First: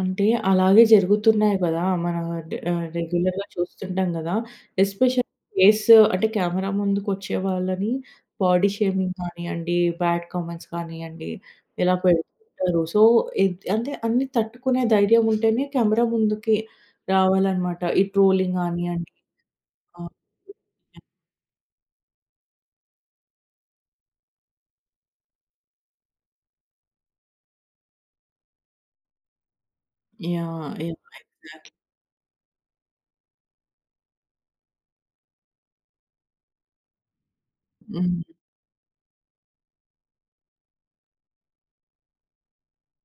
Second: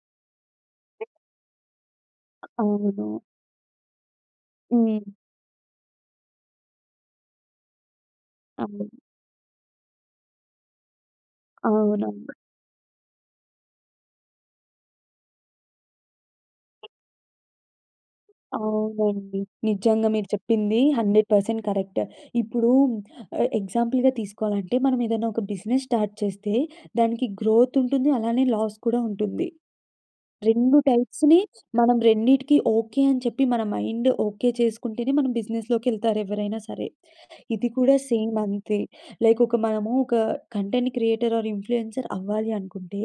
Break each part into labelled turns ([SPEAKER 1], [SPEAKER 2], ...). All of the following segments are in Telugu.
[SPEAKER 1] అంటే అలాగే జరుగుతున్నాయి గదా! మనా
[SPEAKER 2] అ
[SPEAKER 1] డ్ ఆహ్,
[SPEAKER 2] అవును.
[SPEAKER 1] రెగ్యులర్‌గా చూస్తుంటాం గదా!
[SPEAKER 2] హ్మ్.
[SPEAKER 1] ఎస్పెషల్‌లీ ఫేస్ అంటే కెమెరా ముందుకొచ్చే వాళ్ళని బాడీ
[SPEAKER 2] అవును.
[SPEAKER 1] షేమింగ్ కానియ్యండి, బ్యాడ్ కామెంట్స్ కానియ్యండి, ఇలా
[SPEAKER 2] అవునండి.
[SPEAKER 1] పెడుతుంటారు. సో, ఎంత్ అంటే అన్ని తట్టుకునే ధైర్యం ఉంటేనే కెమెరా ముందుకి రావాలన్నమాట ఈ ట్రోలింగ్ గానియ్యండి.
[SPEAKER 2] అవునండి.
[SPEAKER 1] ఆ!
[SPEAKER 2] నిజంగా మీరు చెప్పింది
[SPEAKER 1] యాహ్!
[SPEAKER 2] 100% కరెక్ట్. ఇప్పుడు ఎ ఎగ్జాంపుల్‌గా తీసుకోవాలంటే మనమేదన్నా ఒక బిజినెస్ స్టార్ట్ చేస్తే దానికి గ్రోత్ ఉంటుంది, అలానే లాస్ కూడా ఉంటుంది.
[SPEAKER 1] యాహ్! యాహ్!
[SPEAKER 2] 2
[SPEAKER 1] ఎగ్జాక్ట్‌లీ.
[SPEAKER 2] టైప్స్‌ని మనం రెండిటికి ఓకే. అని చెప్పి మన మైండ్ ఓకే చేసుకుంటేనే మనం బిజినెస్‌లోకెళ్తారు ఎవ్వరైనా సరే! ఇది కూడా
[SPEAKER 1] హ్మ్.
[SPEAKER 2] సేమ్ అంతే. లైక్ ఒక మనము ఒక కంటెంట్ క్రియేటర్ ఆర్ ఇన్‌ఫ్లూ‌యన్‌సర్ అవ్వాలి అనుకుంటే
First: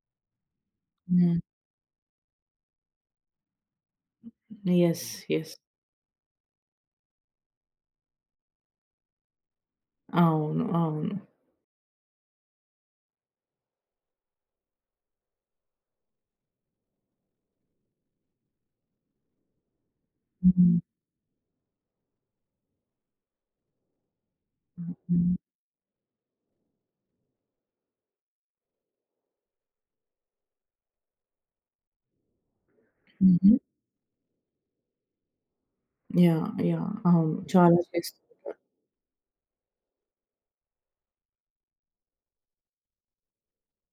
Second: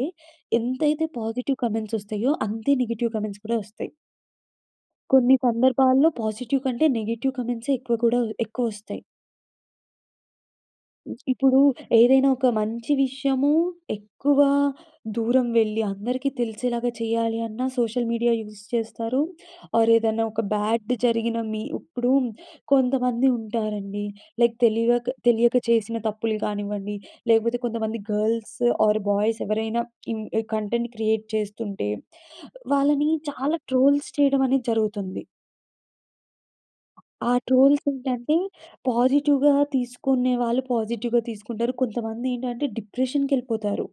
[SPEAKER 2] ఎంతైతే
[SPEAKER 1] హ్మ్.
[SPEAKER 2] పాజిటివ్ కామెంట్స్ వస్తాయో అంతే నెగెటివ్ కామెంట్స్ కూడా వస్తాయి.
[SPEAKER 1] యెస్.
[SPEAKER 2] కొన్ని
[SPEAKER 1] యెస్.
[SPEAKER 2] సందర్భాల్లో పాజిటివ్ కంటే నెగెటివ్ కామెంట్సే ఎక్కువ కూడా ఎక్కువొస్తాయి.
[SPEAKER 1] అవును.
[SPEAKER 2] హ్మ్.
[SPEAKER 1] అవును.
[SPEAKER 2] ఇప్పుడు ఏదైనా ఒక మంచి విషయము ఎక్కువ దూరం వెళ్ళి అందరికీ తెలిసేలాగా చేయాలి అన్నా సోషల్ మీడియా యూస్ చేస్తారు. ఆర్ ఏదన్నా ఒక
[SPEAKER 1] హ్మ్.
[SPEAKER 2] బ్యాడ్ జరిగిన మీ ఇప్పుడు కొంతమంది ఉంటారండి లైక్ తెలివిక
[SPEAKER 1] హుహు.
[SPEAKER 2] తెలియక చేసిన తప్పులు కానివ్వండి, లేకపోతే కొంతమంది గర్ల్స్ ఆర్ బాయ్స్ ఎవరైనా ఇన్ కంటెంట్ క్రియేట్ చేస్తుంటే వాళ్ళని చాలా
[SPEAKER 1] హుహు.
[SPEAKER 2] ట్రోల్స్ చేయడమనేది జరుగుతుంది.
[SPEAKER 1] యాహ్! యాహ్!
[SPEAKER 2] ఆ
[SPEAKER 1] అవును. చాలా
[SPEAKER 2] ట్రోల్స్ ఏంటంటే
[SPEAKER 1] చేస్తుంటారు.
[SPEAKER 2] పాజిటివ్‌గా తీసుకునే వాళ్ళు పాజిటివ్‌గా తీసుకుంటారు. కొంతమంది ఏంటంటే డిప్రెషన్‌కెళ్ళిపోతారు.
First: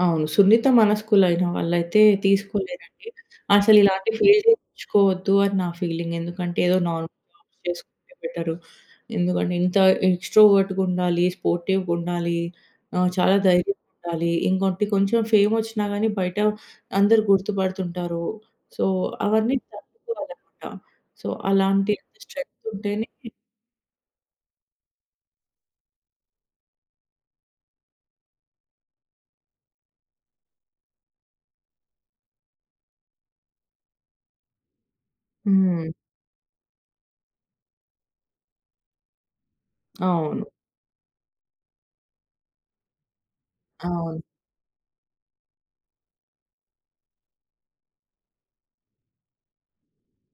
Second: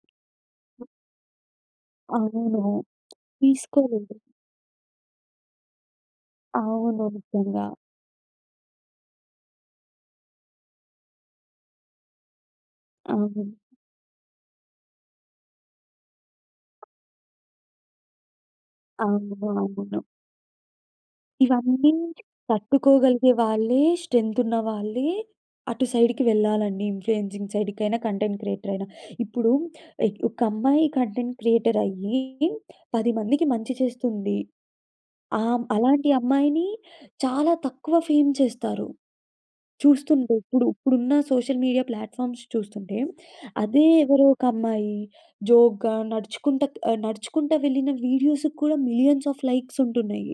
[SPEAKER 1] అవును. సున్నిత మనస్కులైన వాళ్ళైతే
[SPEAKER 2] అవును.
[SPEAKER 1] తీసుకోలేరండి. అసలిలాంటి
[SPEAKER 2] తీసుకోలేరు.
[SPEAKER 1] ఫీల్డెంచుకొవద్దు అని నా ఫీలింగ్. ఎందుకంటే ఏదో
[SPEAKER 2] అవును.
[SPEAKER 1] నార్మల్ వర్క్స్
[SPEAKER 2] నిజంగా.
[SPEAKER 1] చేసుకుంటే బెటరు. ఎందుకంటే ఇంత ఎక్స్‌ట్రో‌వర్టుగుండాలి, స్పోర్టివ్‌‌గుండాలి, ఆహ్, చాలా
[SPEAKER 2] అవును.
[SPEAKER 1] ధైర్యంగుండాలి ఇంకోటి కొంచెం ఫేమోచ్చినా కానీ బయట అందరు గుర్తుపడుతుంటారు. సో,
[SPEAKER 2] అవును.
[SPEAKER 1] అవన్నీ
[SPEAKER 2] అవును.
[SPEAKER 1] తట్టుకోవాలన్నమాట. సో,
[SPEAKER 2] ఇవన్నీ
[SPEAKER 1] అలాంటి స్ట్రెంత్ ఉంటేనే
[SPEAKER 2] తట్టుకోగలిగే వాళ్ళే స్ట్రెం‌త్ ఉన్నవాళ్ళే అటు సైడ్‌కి వెళ్ళాలండి. ఇన్‌ఫ్లుయన్‌సింగ్ సైడ్ కైనా కంటెంట్ క్రియేటరయినా. ఇప్పుడు ఒక అమ్మాయి కంటెంట్ క్రియేటరయ్యి 10 మందికి మంచి చేస్తుంది. ఆహ్, హ్మ్.
[SPEAKER 1] హ్మ్.
[SPEAKER 2] అలాంటి అమ్మాయిని చాలా తక్కువ ఫేమ్ చేస్తారు. చూస్తుంటే
[SPEAKER 1] అవును.
[SPEAKER 2] ఇప్పుడు, ఇప్పుడున్న సోషల్ మీడియా ప్లాట్‌ఫార్మ్స్ చూస్తుంటే. అదే
[SPEAKER 1] అవును.
[SPEAKER 2] ఎవరో ఒక అమ్మాయి జోక్‌గా నడుచుకుంట, నడుచుకుంటా వెళ్ళిన వీడియోసుకు కూడా మిలియన్స్ ఆఫ్ లైక్స్ ఉంటున్నయి.